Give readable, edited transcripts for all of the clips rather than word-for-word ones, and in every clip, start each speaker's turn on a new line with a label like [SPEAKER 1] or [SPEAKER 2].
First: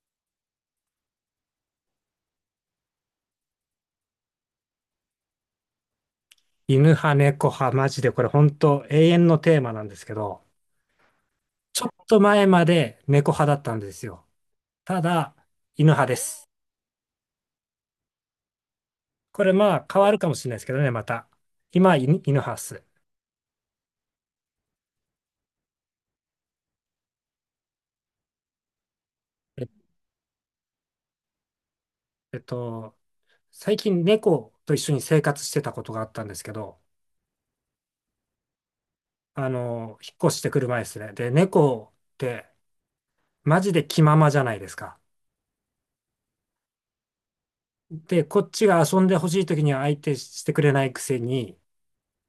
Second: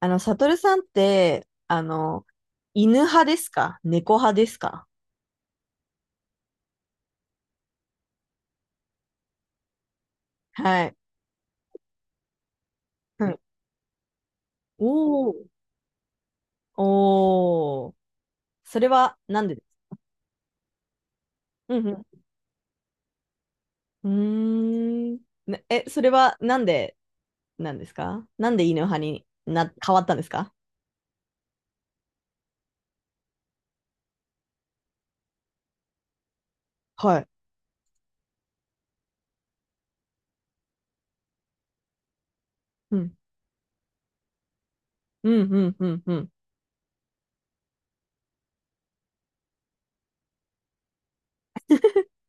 [SPEAKER 1] サトルさんって、犬派ですか猫派ですか？
[SPEAKER 2] 犬派、猫派、マジでこれ本当永遠のテーマなんですけど、
[SPEAKER 1] はい。
[SPEAKER 2] ちょっと前まで
[SPEAKER 1] う
[SPEAKER 2] 猫
[SPEAKER 1] ん。
[SPEAKER 2] 派だったんですよ。た
[SPEAKER 1] お
[SPEAKER 2] だ、
[SPEAKER 1] ー。
[SPEAKER 2] 犬派です。
[SPEAKER 1] おー。それはな
[SPEAKER 2] こ
[SPEAKER 1] ん
[SPEAKER 2] れ
[SPEAKER 1] でです
[SPEAKER 2] まあ
[SPEAKER 1] か？
[SPEAKER 2] 変わるかもしれないですけどね、また。
[SPEAKER 1] う
[SPEAKER 2] 今、
[SPEAKER 1] ん
[SPEAKER 2] 犬派っす。
[SPEAKER 1] うん。うーん。ねえ、それはなんで、なんですか、なんで犬派にな、
[SPEAKER 2] え、
[SPEAKER 1] 変わったんですか
[SPEAKER 2] えっと、最近猫と一緒に生活してたことがあったんですけど、
[SPEAKER 1] はい。
[SPEAKER 2] 引っ越してくる前ですね。で、猫って
[SPEAKER 1] うん。
[SPEAKER 2] マジで気ままじゃないですか。
[SPEAKER 1] うん、うん、うん、うん。
[SPEAKER 2] で、こっちが遊んでほしい時には相手してくれないくせに、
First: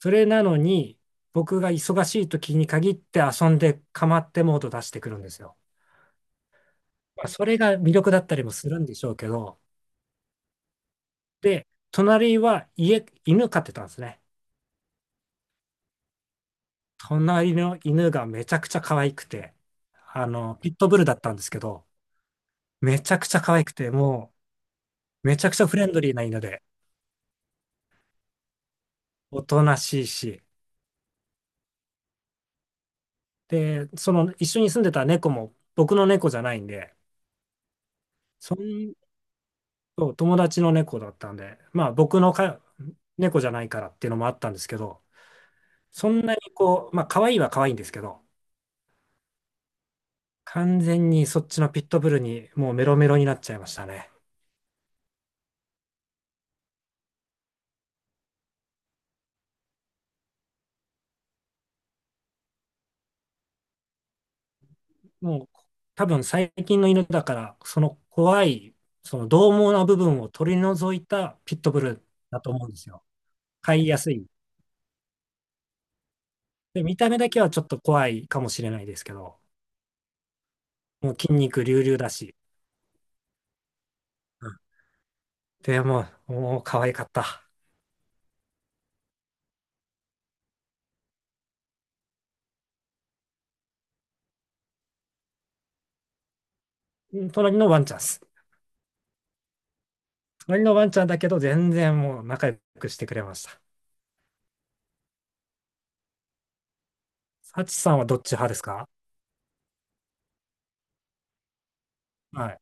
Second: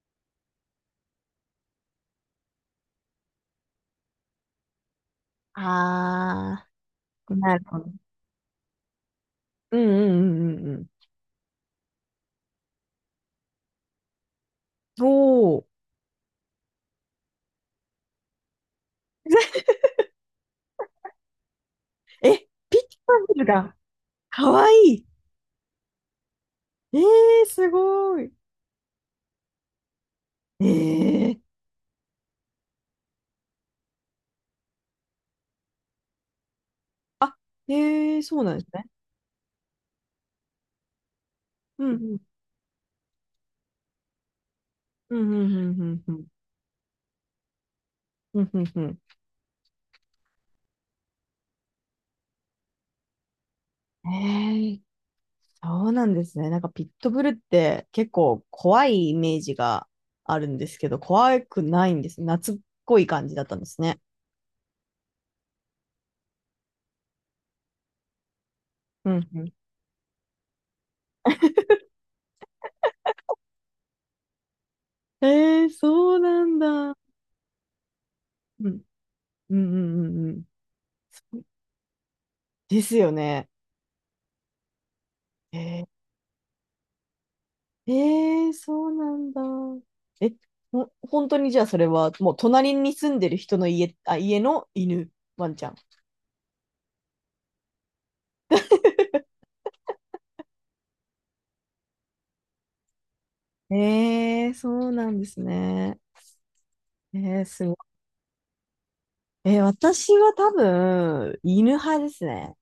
[SPEAKER 2] それなのに、僕が忙しい時に限って遊んで構ってモード出してくるんですよ。
[SPEAKER 1] あ
[SPEAKER 2] まあ
[SPEAKER 1] ー、
[SPEAKER 2] そ
[SPEAKER 1] な
[SPEAKER 2] れ
[SPEAKER 1] る
[SPEAKER 2] が
[SPEAKER 1] ほど。
[SPEAKER 2] 魅力だったりもするんでしょうけど、
[SPEAKER 1] うん、うん、うん、うん。うん。
[SPEAKER 2] で、隣は家、犬飼ってたんですね。
[SPEAKER 1] おー。
[SPEAKER 2] 隣の犬がめちゃくちゃ可愛くて、ピットブルだったんですけど、
[SPEAKER 1] え、ピッチ
[SPEAKER 2] めち
[SPEAKER 1] パ
[SPEAKER 2] ゃ
[SPEAKER 1] ン
[SPEAKER 2] くちゃ
[SPEAKER 1] ル
[SPEAKER 2] 可愛く
[SPEAKER 1] が、
[SPEAKER 2] て、
[SPEAKER 1] かわい
[SPEAKER 2] めちゃくちゃフレンドリーな犬で、
[SPEAKER 1] い。えー、すごい。
[SPEAKER 2] おとなしいし、
[SPEAKER 1] えー、
[SPEAKER 2] で、その一緒に住んでた猫も僕の猫じゃないんで、
[SPEAKER 1] あ、へえ、そうな
[SPEAKER 2] そ
[SPEAKER 1] んですね。
[SPEAKER 2] んそう、友達の猫だったんで、
[SPEAKER 1] う
[SPEAKER 2] ま
[SPEAKER 1] ん、
[SPEAKER 2] あ
[SPEAKER 1] うん、
[SPEAKER 2] 僕のか猫じゃないからっていうのもあったんですけど、
[SPEAKER 1] うん、うん、うん、
[SPEAKER 2] そ
[SPEAKER 1] う
[SPEAKER 2] ん
[SPEAKER 1] ん、
[SPEAKER 2] なにこう、まあ可愛いは可愛いんですけど、
[SPEAKER 1] うん、うんうんう
[SPEAKER 2] 完全にそっちのピットブルにもうメロメロになっちゃいましたね。
[SPEAKER 1] ん。へえ、そうなんですね。なんかピットブルって結構怖いイメージがあるんですけど、怖くないんですね。懐っこい感じだったんですね。
[SPEAKER 2] もう多分最近の犬だから、その怖い、
[SPEAKER 1] う
[SPEAKER 2] そ
[SPEAKER 1] ん、
[SPEAKER 2] の
[SPEAKER 1] うん。
[SPEAKER 2] 獰猛な部分を取り除いたピットブルだと思うんですよ。飼いやすい。
[SPEAKER 1] へえ、そうなんだ。
[SPEAKER 2] で、
[SPEAKER 1] うん、
[SPEAKER 2] 見た目だけはちょっと怖いかもし
[SPEAKER 1] う
[SPEAKER 2] れ
[SPEAKER 1] ん、
[SPEAKER 2] ないですけど、
[SPEAKER 1] うん、うんうん。
[SPEAKER 2] もう筋
[SPEAKER 1] そう
[SPEAKER 2] 肉隆々だし、
[SPEAKER 1] ですよね。
[SPEAKER 2] うん
[SPEAKER 1] へ
[SPEAKER 2] で
[SPEAKER 1] え、
[SPEAKER 2] もう、もう可愛かった。
[SPEAKER 1] へえ、そうなんだ。え、ほ、本当にじゃあそれはもう隣に住んでる人の家、あ、家の犬、ワンちゃん。
[SPEAKER 2] 隣のワンちゃんっす。隣のワンちゃんだけど、全然もう仲良くしてくれました。
[SPEAKER 1] ええ、そうなんですね。ええ、す
[SPEAKER 2] サ
[SPEAKER 1] ご
[SPEAKER 2] チ
[SPEAKER 1] い。
[SPEAKER 2] さんはどっち派ですか？
[SPEAKER 1] ええ、私は多分、犬派です
[SPEAKER 2] は
[SPEAKER 1] ね。
[SPEAKER 2] い。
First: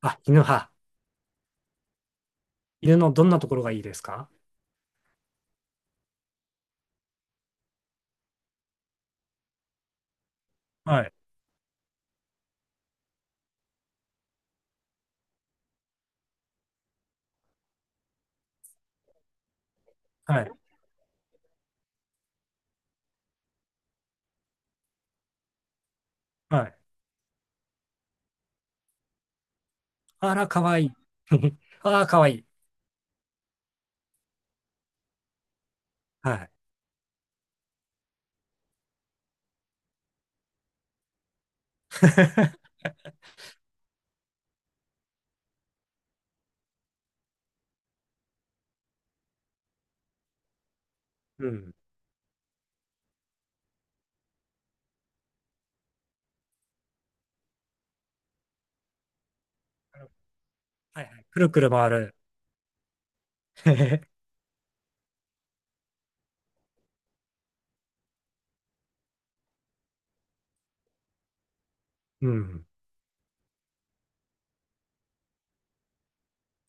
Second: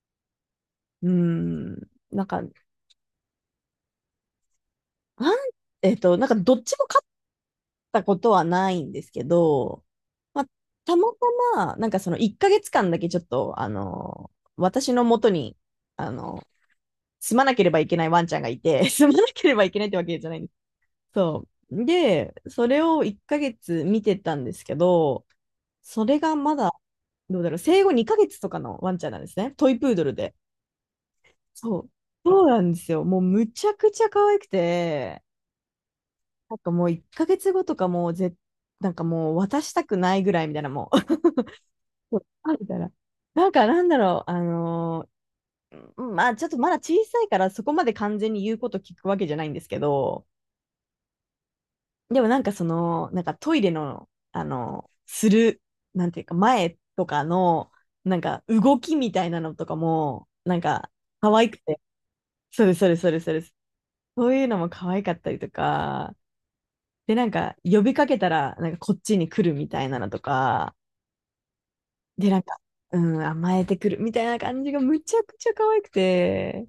[SPEAKER 2] あ、犬派。
[SPEAKER 1] うん。なんか、あ
[SPEAKER 2] 犬のどんなところがいいですか？
[SPEAKER 1] ん、なんかどっちも勝ったことはないんですけど、まあ、た
[SPEAKER 2] は
[SPEAKER 1] ま
[SPEAKER 2] い。
[SPEAKER 1] たま、なんかその1ヶ月間だけちょっと、私の元に、あの、住まなければいけないワンちゃんがいて、住まなければいけないってわけじゃない
[SPEAKER 2] は
[SPEAKER 1] ん、
[SPEAKER 2] い。
[SPEAKER 1] そう。で、それを1ヶ月見てたんですけど、それがま
[SPEAKER 2] は
[SPEAKER 1] だ、
[SPEAKER 2] い。
[SPEAKER 1] どうだろう、生後2ヶ月とかのワンちゃんなんですね。トイプードルで。
[SPEAKER 2] あら、かわいい。
[SPEAKER 1] そう。
[SPEAKER 2] あら、かわい
[SPEAKER 1] そ
[SPEAKER 2] い。
[SPEAKER 1] うなんですよ。もうむちゃくちゃ可愛くて、
[SPEAKER 2] はい。
[SPEAKER 1] なんかもう1ヶ月後とかもうぜ、なんかもう渡したくないぐらいみたいな、もう。そうあみ たいな。なんか、なんだろう、あのー、うん、まあちょっとまだ小さいからそこまで完全に言うこと聞くわけじゃないんですけど、
[SPEAKER 2] うん。
[SPEAKER 1] でもなんかその、なんかトイレの、する、なんていうか前とかの、なんか動きみたいなのとかも、なんか
[SPEAKER 2] はいはい。
[SPEAKER 1] 可
[SPEAKER 2] く
[SPEAKER 1] 愛
[SPEAKER 2] る
[SPEAKER 1] く
[SPEAKER 2] くる
[SPEAKER 1] て、
[SPEAKER 2] 回る。
[SPEAKER 1] そうです、そうです、そうです、そうです。そういうのも可愛かったりとか、で、なんか呼びかけたら、なんかこっちに来るみたいなのとか、
[SPEAKER 2] う
[SPEAKER 1] で、なんか、
[SPEAKER 2] ん。
[SPEAKER 1] うん、甘えてくるみたいな感じがむちゃくちゃ可愛くて、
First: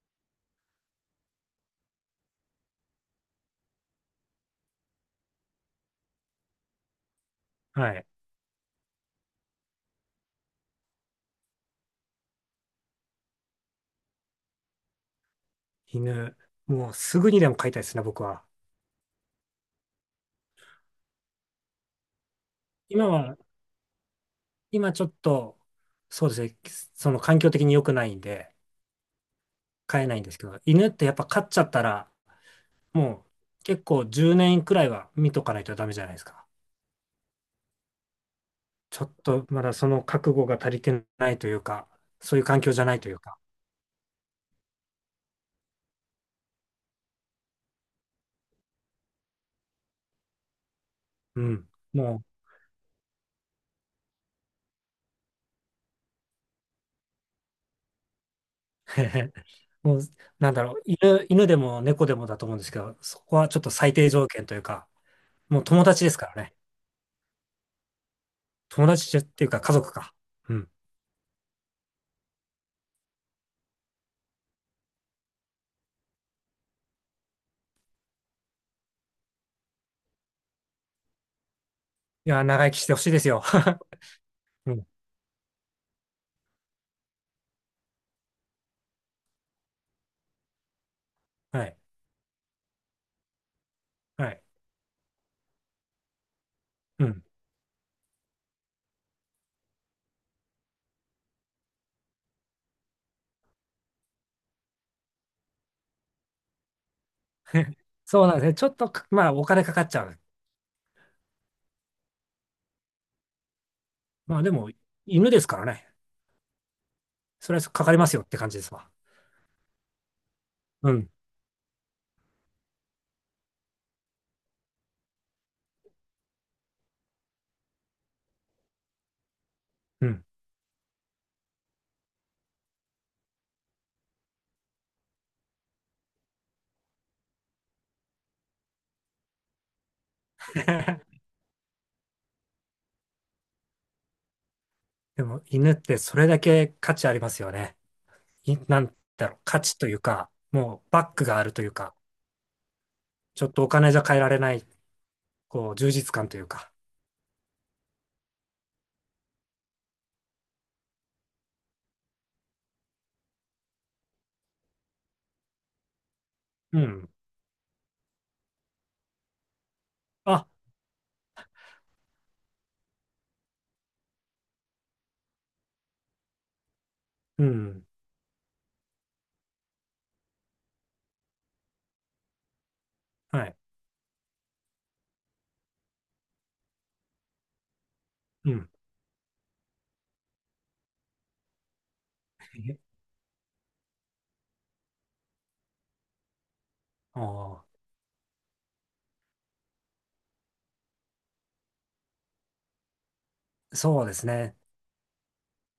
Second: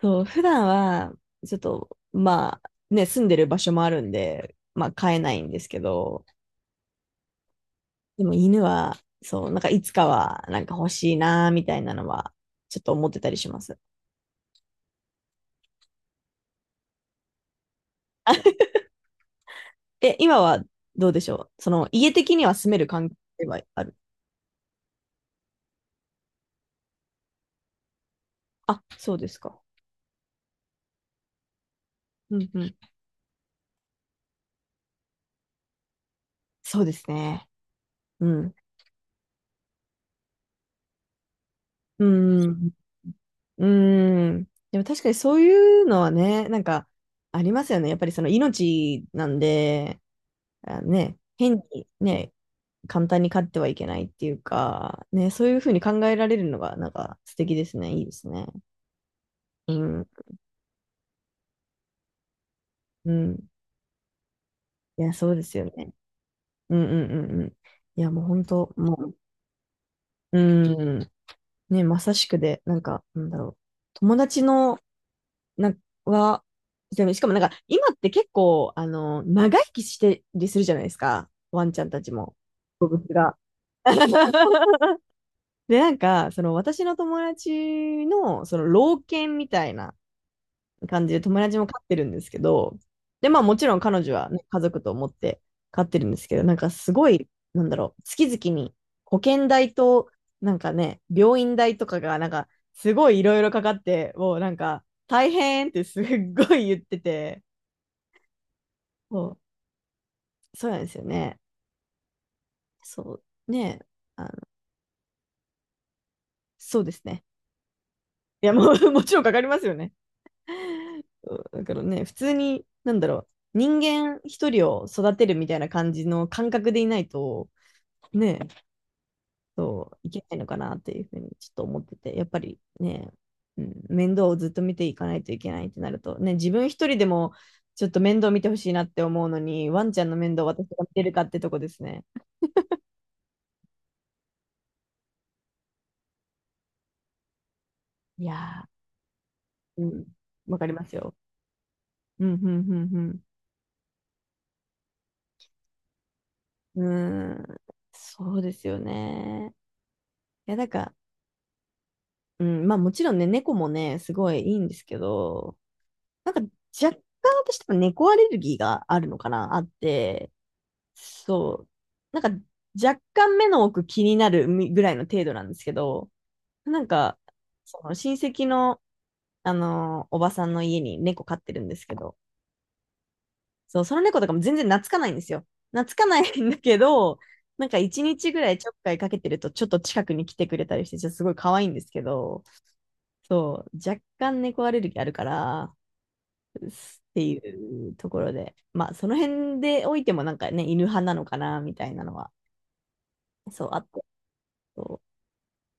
[SPEAKER 1] そう、普段は、ちょっと、まあ、ね、住んでる場所もあるんで、まあ、飼えないんですけど、
[SPEAKER 2] はい。
[SPEAKER 1] でも犬は、そう、なんかいつかは、なんか欲しいな、みたいなのは、ちょっと思ってたりします。
[SPEAKER 2] 犬。もうすぐにでも飼いたいですね、僕は。
[SPEAKER 1] え、今はどうでしょう、その、家的には住める
[SPEAKER 2] 今
[SPEAKER 1] 環境
[SPEAKER 2] は、
[SPEAKER 1] ではある。
[SPEAKER 2] 今ちょっと、そうですね、その環境的に良くないんで、
[SPEAKER 1] あ、そうですか。
[SPEAKER 2] 飼えないんですけど、犬ってやっぱ飼っちゃったら、
[SPEAKER 1] うんうん。
[SPEAKER 2] もう結構10年くらいは見とかないとダメじゃないですか。
[SPEAKER 1] そうですね。うん。
[SPEAKER 2] ちょっとまだその覚悟が足りてないというか、
[SPEAKER 1] う
[SPEAKER 2] そういう環
[SPEAKER 1] ん。
[SPEAKER 2] 境じゃないというか、
[SPEAKER 1] うん。でも確かにそういうのはね、なんか、ありますよね。やっぱりその命なんで、あね、
[SPEAKER 2] う
[SPEAKER 1] 変
[SPEAKER 2] ん。
[SPEAKER 1] に
[SPEAKER 2] も
[SPEAKER 1] ね、簡単に飼ってはいけないっていうか、ね、そういうふうに考えられるのが、なんか素敵ですね。いいですね。
[SPEAKER 2] う、へへ
[SPEAKER 1] う
[SPEAKER 2] もう、
[SPEAKER 1] ん。
[SPEAKER 2] なんだろう、犬でも猫でもだと思うんですけど、
[SPEAKER 1] う
[SPEAKER 2] そこ
[SPEAKER 1] ん。
[SPEAKER 2] はちょっと最低条件というか、
[SPEAKER 1] いや、そうです
[SPEAKER 2] もう
[SPEAKER 1] よ
[SPEAKER 2] 友
[SPEAKER 1] ね。
[SPEAKER 2] 達ですからね。
[SPEAKER 1] うんうんうんうん。いや、もう本当、
[SPEAKER 2] 友
[SPEAKER 1] も
[SPEAKER 2] 達っていうか家族か。
[SPEAKER 1] う、
[SPEAKER 2] うん。
[SPEAKER 1] うん。ね、まさしくで、なんか、なんだろう。友達の、な、は、でもしかもなんか、今って結構、長生きしてりするじゃないですか。ワンちゃんたち
[SPEAKER 2] い
[SPEAKER 1] も。
[SPEAKER 2] や、長生きし
[SPEAKER 1] 動
[SPEAKER 2] てほ
[SPEAKER 1] 物
[SPEAKER 2] しいです
[SPEAKER 1] が。
[SPEAKER 2] よ。うん。
[SPEAKER 1] で、なんか、その私の友達の、その老犬みたいな感じで友達
[SPEAKER 2] は
[SPEAKER 1] も
[SPEAKER 2] い。
[SPEAKER 1] 飼ってるんですけど、で、まあもちろん彼女は、
[SPEAKER 2] は
[SPEAKER 1] ね、
[SPEAKER 2] い。
[SPEAKER 1] 家族と思って飼ってるんですけど、なんかす
[SPEAKER 2] う
[SPEAKER 1] ご
[SPEAKER 2] ん。
[SPEAKER 1] い、なんだろう、月々に保険代と、なんかね、病院代とかが、なんかすごいいろいろかかって、もうなんか大変ってすっごい言ってて、
[SPEAKER 2] そうなんですね。ちょっとか、まあ、
[SPEAKER 1] そ
[SPEAKER 2] お金かかっちゃう。
[SPEAKER 1] う、そうなんですよね。そう、ね、あの、
[SPEAKER 2] まあ、でも、犬ですからね。
[SPEAKER 1] そうですね。
[SPEAKER 2] それはかかりますよって
[SPEAKER 1] い
[SPEAKER 2] 感
[SPEAKER 1] や、
[SPEAKER 2] じで
[SPEAKER 1] も
[SPEAKER 2] すわ。
[SPEAKER 1] う もちろんかかりますよね。
[SPEAKER 2] うん。
[SPEAKER 1] そうだからね、普通に、なんだろう、人間一人を育てるみたいな感じの感覚でいないと、ね、そう、
[SPEAKER 2] う
[SPEAKER 1] いけ
[SPEAKER 2] ん。
[SPEAKER 1] ないのかなっていうふうにちょっと思ってて、やっぱりね、うん、面倒をずっと見ていかないといけないってなると、ね、自分一人でもちょっと面倒見てほしいなって思うのに、ワンちゃんの面倒を私が見てるか ってとこですね。
[SPEAKER 2] でも犬ってそれだけ価値ありますよね。
[SPEAKER 1] い
[SPEAKER 2] い、
[SPEAKER 1] や
[SPEAKER 2] なんだろう、価値
[SPEAKER 1] ー、う
[SPEAKER 2] という
[SPEAKER 1] ん、
[SPEAKER 2] か、
[SPEAKER 1] わかり
[SPEAKER 2] も
[SPEAKER 1] ま
[SPEAKER 2] う
[SPEAKER 1] す
[SPEAKER 2] バッ
[SPEAKER 1] よ。
[SPEAKER 2] クがあるというか、
[SPEAKER 1] うん、うん、
[SPEAKER 2] ちょっとお金じゃ買えられない、こう、充実感というか。
[SPEAKER 1] うん、うん。うーん、そうですよね。いや、なんか、うん、まあもちろんね、猫もね、すごいいいんですけど、なんか
[SPEAKER 2] う
[SPEAKER 1] 若
[SPEAKER 2] ん。
[SPEAKER 1] 干私多分猫アレルギーがあるのかな、あって、
[SPEAKER 2] あ、
[SPEAKER 1] そう。なんか若干目の奥気になるみぐらいの程度なんですけど、なんか、
[SPEAKER 2] う
[SPEAKER 1] そ
[SPEAKER 2] ん。
[SPEAKER 1] の親戚の、あのー、おばさんの家に猫飼ってるんですけど、
[SPEAKER 2] はい。
[SPEAKER 1] そう、その猫とかも全然懐かないんですよ。懐かないんだけど、なんか一日ぐら
[SPEAKER 2] う
[SPEAKER 1] いち
[SPEAKER 2] ん。
[SPEAKER 1] ょっかいかけてるとちょっと近くに来てくれたりして、ちょっとすごい可愛いんですけど、
[SPEAKER 2] え
[SPEAKER 1] そう、若干猫アレルギーあるから、っ
[SPEAKER 2] あ
[SPEAKER 1] てい
[SPEAKER 2] ー
[SPEAKER 1] うところで、まあその辺でおいてもなんかね、犬派なのかな、みたいなのは、そう、あっ
[SPEAKER 2] そ
[SPEAKER 1] て。
[SPEAKER 2] うですね。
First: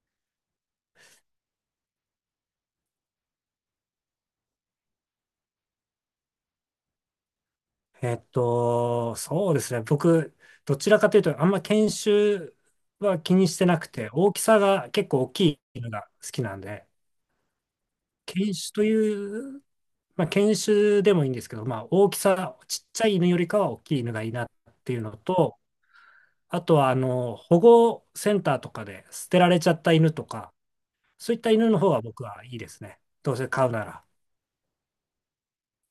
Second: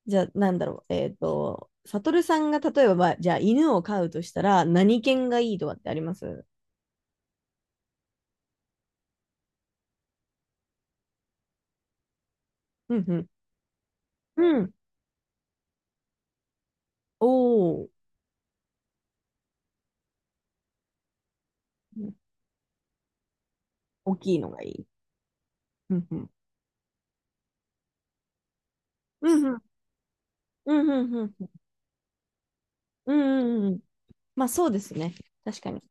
[SPEAKER 1] じゃあ、なんだろう。えっ、ーと、サトルさんが例えば、まあ、じゃあ、犬を飼うとしたら、何犬がいいとかってあります？
[SPEAKER 2] そうですね。僕、どちらかというと、あんま犬種
[SPEAKER 1] うんう
[SPEAKER 2] は
[SPEAKER 1] ん。
[SPEAKER 2] 気にしてなくて、大き
[SPEAKER 1] う
[SPEAKER 2] さ
[SPEAKER 1] ん。
[SPEAKER 2] が結構大きい犬が好きなんで、
[SPEAKER 1] おお。
[SPEAKER 2] 犬種というまあ、犬種でもいいんですけど、まあ、大きさ、ちっちゃい犬よりかは大きい犬
[SPEAKER 1] 大
[SPEAKER 2] がいい
[SPEAKER 1] きい
[SPEAKER 2] なっ
[SPEAKER 1] のがいい。
[SPEAKER 2] ていうのと、
[SPEAKER 1] うんうん。
[SPEAKER 2] あとはあの保護センターとかで
[SPEAKER 1] う
[SPEAKER 2] 捨て
[SPEAKER 1] ん
[SPEAKER 2] ら
[SPEAKER 1] う
[SPEAKER 2] れ
[SPEAKER 1] ん。
[SPEAKER 2] ちゃった犬とか、
[SPEAKER 1] うんうんう
[SPEAKER 2] そ
[SPEAKER 1] ん
[SPEAKER 2] ういっ
[SPEAKER 1] うん。
[SPEAKER 2] た犬の方が僕はいいですね。
[SPEAKER 1] うんう
[SPEAKER 2] どうせ
[SPEAKER 1] んうんうん
[SPEAKER 2] 飼
[SPEAKER 1] う
[SPEAKER 2] う
[SPEAKER 1] んうん、
[SPEAKER 2] なら。
[SPEAKER 1] まあ、そうですね。確かに。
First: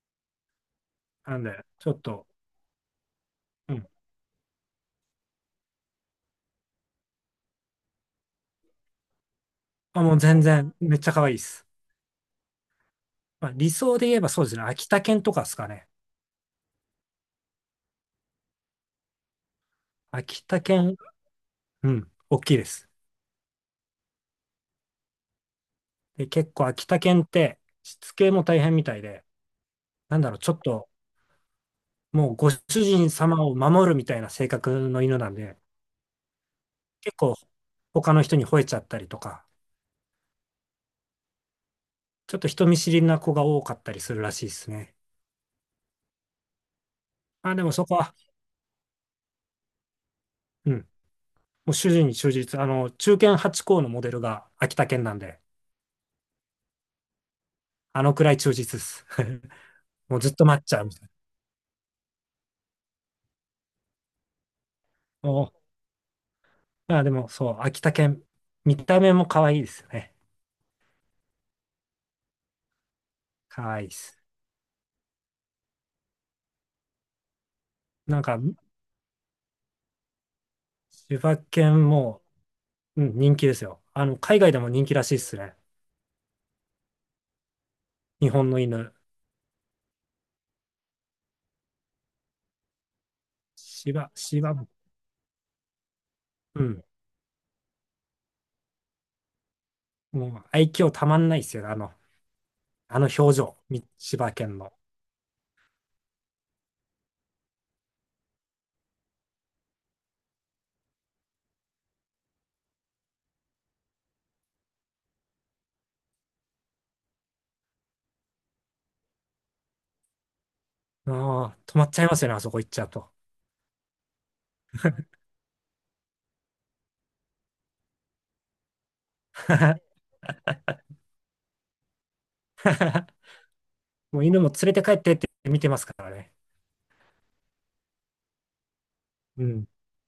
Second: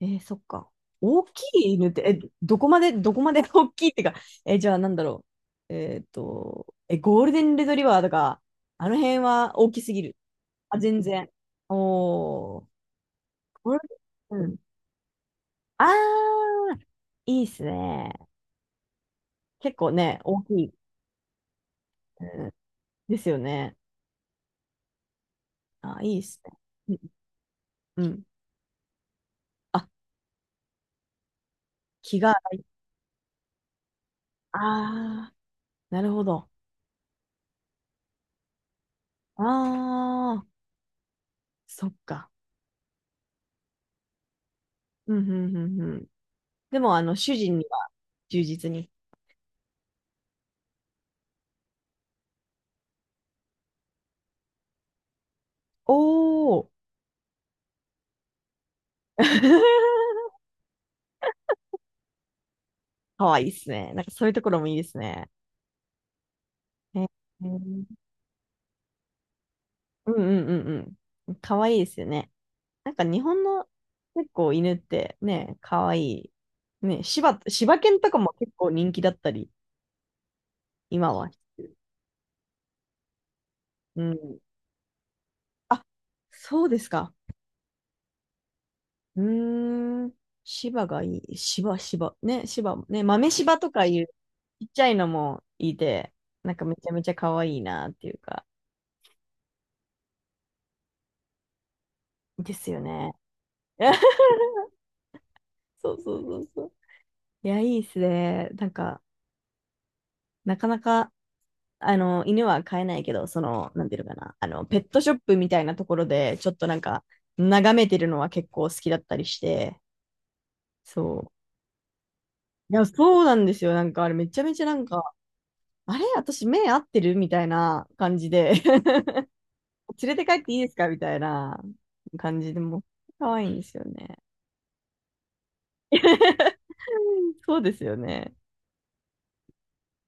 [SPEAKER 1] えー、そっか。大
[SPEAKER 2] な
[SPEAKER 1] き
[SPEAKER 2] んで、
[SPEAKER 1] い犬
[SPEAKER 2] ちょ
[SPEAKER 1] っ
[SPEAKER 2] っ
[SPEAKER 1] て、え、
[SPEAKER 2] と、
[SPEAKER 1] どこまで、どこまで 大
[SPEAKER 2] う
[SPEAKER 1] き
[SPEAKER 2] ん。
[SPEAKER 1] いってか、え、じゃあ、なんだろう。えーっと、え、ゴールデンレトリバーとか、あの辺は大きすぎ
[SPEAKER 2] まあ、も
[SPEAKER 1] る？
[SPEAKER 2] う全然、
[SPEAKER 1] あ、
[SPEAKER 2] めっ
[SPEAKER 1] 全
[SPEAKER 2] ちゃ可
[SPEAKER 1] 然。
[SPEAKER 2] 愛いです。
[SPEAKER 1] おお。
[SPEAKER 2] まあ、
[SPEAKER 1] ゴ
[SPEAKER 2] 理
[SPEAKER 1] ール
[SPEAKER 2] 想で言えば
[SPEAKER 1] デン、
[SPEAKER 2] そう
[SPEAKER 1] う
[SPEAKER 2] で
[SPEAKER 1] ん。
[SPEAKER 2] すね。秋田犬とかですか
[SPEAKER 1] あ
[SPEAKER 2] ね。
[SPEAKER 1] ー、いいっすね。結構ね、大
[SPEAKER 2] 秋
[SPEAKER 1] き
[SPEAKER 2] 田
[SPEAKER 1] い。
[SPEAKER 2] 犬、うん、
[SPEAKER 1] う
[SPEAKER 2] 大
[SPEAKER 1] ん
[SPEAKER 2] きいです。
[SPEAKER 1] ですよね。あ、いいっ
[SPEAKER 2] で、
[SPEAKER 1] す
[SPEAKER 2] 結構秋
[SPEAKER 1] ね。
[SPEAKER 2] 田犬ってし
[SPEAKER 1] うん。う
[SPEAKER 2] つ
[SPEAKER 1] ん。
[SPEAKER 2] けも大変みたいで、
[SPEAKER 1] あ、
[SPEAKER 2] なんだろう、ちょっと
[SPEAKER 1] 気が
[SPEAKER 2] もうご
[SPEAKER 1] 合
[SPEAKER 2] 主
[SPEAKER 1] い、
[SPEAKER 2] 人様を守るみたいな性
[SPEAKER 1] あ
[SPEAKER 2] 格の犬な
[SPEAKER 1] あ、
[SPEAKER 2] んで、
[SPEAKER 1] なるほど。
[SPEAKER 2] 結構他の人に吠えちゃったりと
[SPEAKER 1] あ
[SPEAKER 2] か、
[SPEAKER 1] あ、そっか。
[SPEAKER 2] ちょっと人見知りな子が多かったりするらしいですね。
[SPEAKER 1] うん、うん、うん、うん。でも、主
[SPEAKER 2] あ、
[SPEAKER 1] 人
[SPEAKER 2] で
[SPEAKER 1] に
[SPEAKER 2] もそ
[SPEAKER 1] は
[SPEAKER 2] こは、
[SPEAKER 1] 忠実に。
[SPEAKER 2] うん、もう主人に忠実。あの、中堅八校のモデルが秋田県なんで、
[SPEAKER 1] おー。
[SPEAKER 2] あのくらい忠実です。も うずっと待っちゃうみたい
[SPEAKER 1] かわいいっすね。なんかそういうところもいいですね。
[SPEAKER 2] な。お
[SPEAKER 1] え
[SPEAKER 2] あ、
[SPEAKER 1] ー、
[SPEAKER 2] でも
[SPEAKER 1] う
[SPEAKER 2] そう、秋田
[SPEAKER 1] ん
[SPEAKER 2] 県、見た目も可愛いですよ
[SPEAKER 1] う
[SPEAKER 2] ね。
[SPEAKER 1] んうんうん。かわいいですよね。なんか日本
[SPEAKER 2] 可
[SPEAKER 1] の
[SPEAKER 2] 愛いです。
[SPEAKER 1] 結構犬ってね、かわいい。ね、柴、柴犬とか
[SPEAKER 2] なん
[SPEAKER 1] も
[SPEAKER 2] か、
[SPEAKER 1] 結構人気だったり。今
[SPEAKER 2] 千
[SPEAKER 1] は。
[SPEAKER 2] 葉県も、うん、人気ですよ。
[SPEAKER 1] う
[SPEAKER 2] あの、
[SPEAKER 1] ん。
[SPEAKER 2] 海外でも人気らしいですね。
[SPEAKER 1] あ、そうですか。
[SPEAKER 2] 日本の犬。
[SPEAKER 1] うーん。芝がいい。芝、芝。ね、芝、ね、豆芝とか
[SPEAKER 2] 芝、
[SPEAKER 1] いう
[SPEAKER 2] 芝
[SPEAKER 1] ち
[SPEAKER 2] も、
[SPEAKER 1] っちゃいのもいて、なん
[SPEAKER 2] う
[SPEAKER 1] かめ
[SPEAKER 2] ん。
[SPEAKER 1] ちゃめちゃ可愛いなっていうか、
[SPEAKER 2] もう愛嬌たまんないですよね。あの、
[SPEAKER 1] ですよ
[SPEAKER 2] あの
[SPEAKER 1] ね。
[SPEAKER 2] 表情、み千 葉県の。
[SPEAKER 1] そうそうそうそう。いや、いいっすね。なんか、なかなか、犬は飼えないけど、その、なんていうのかな、ペットショップみたいなところで、ちょっとなんか、眺めてるのは結構好きだったりして、そ
[SPEAKER 2] ああ、止まっちゃいますよね、あそこ行っ
[SPEAKER 1] う。い
[SPEAKER 2] ちゃ
[SPEAKER 1] や、
[SPEAKER 2] うと。
[SPEAKER 1] そうなんですよ。なんか、あれめちゃめちゃなんか、あれ私目合ってるみたいな感じで 連れて帰っていいですかみたいな感じでもう、可愛いんですよね。
[SPEAKER 2] もう犬も連れて帰ってって見てますからね。
[SPEAKER 1] うん、そうですよね。
[SPEAKER 2] うん。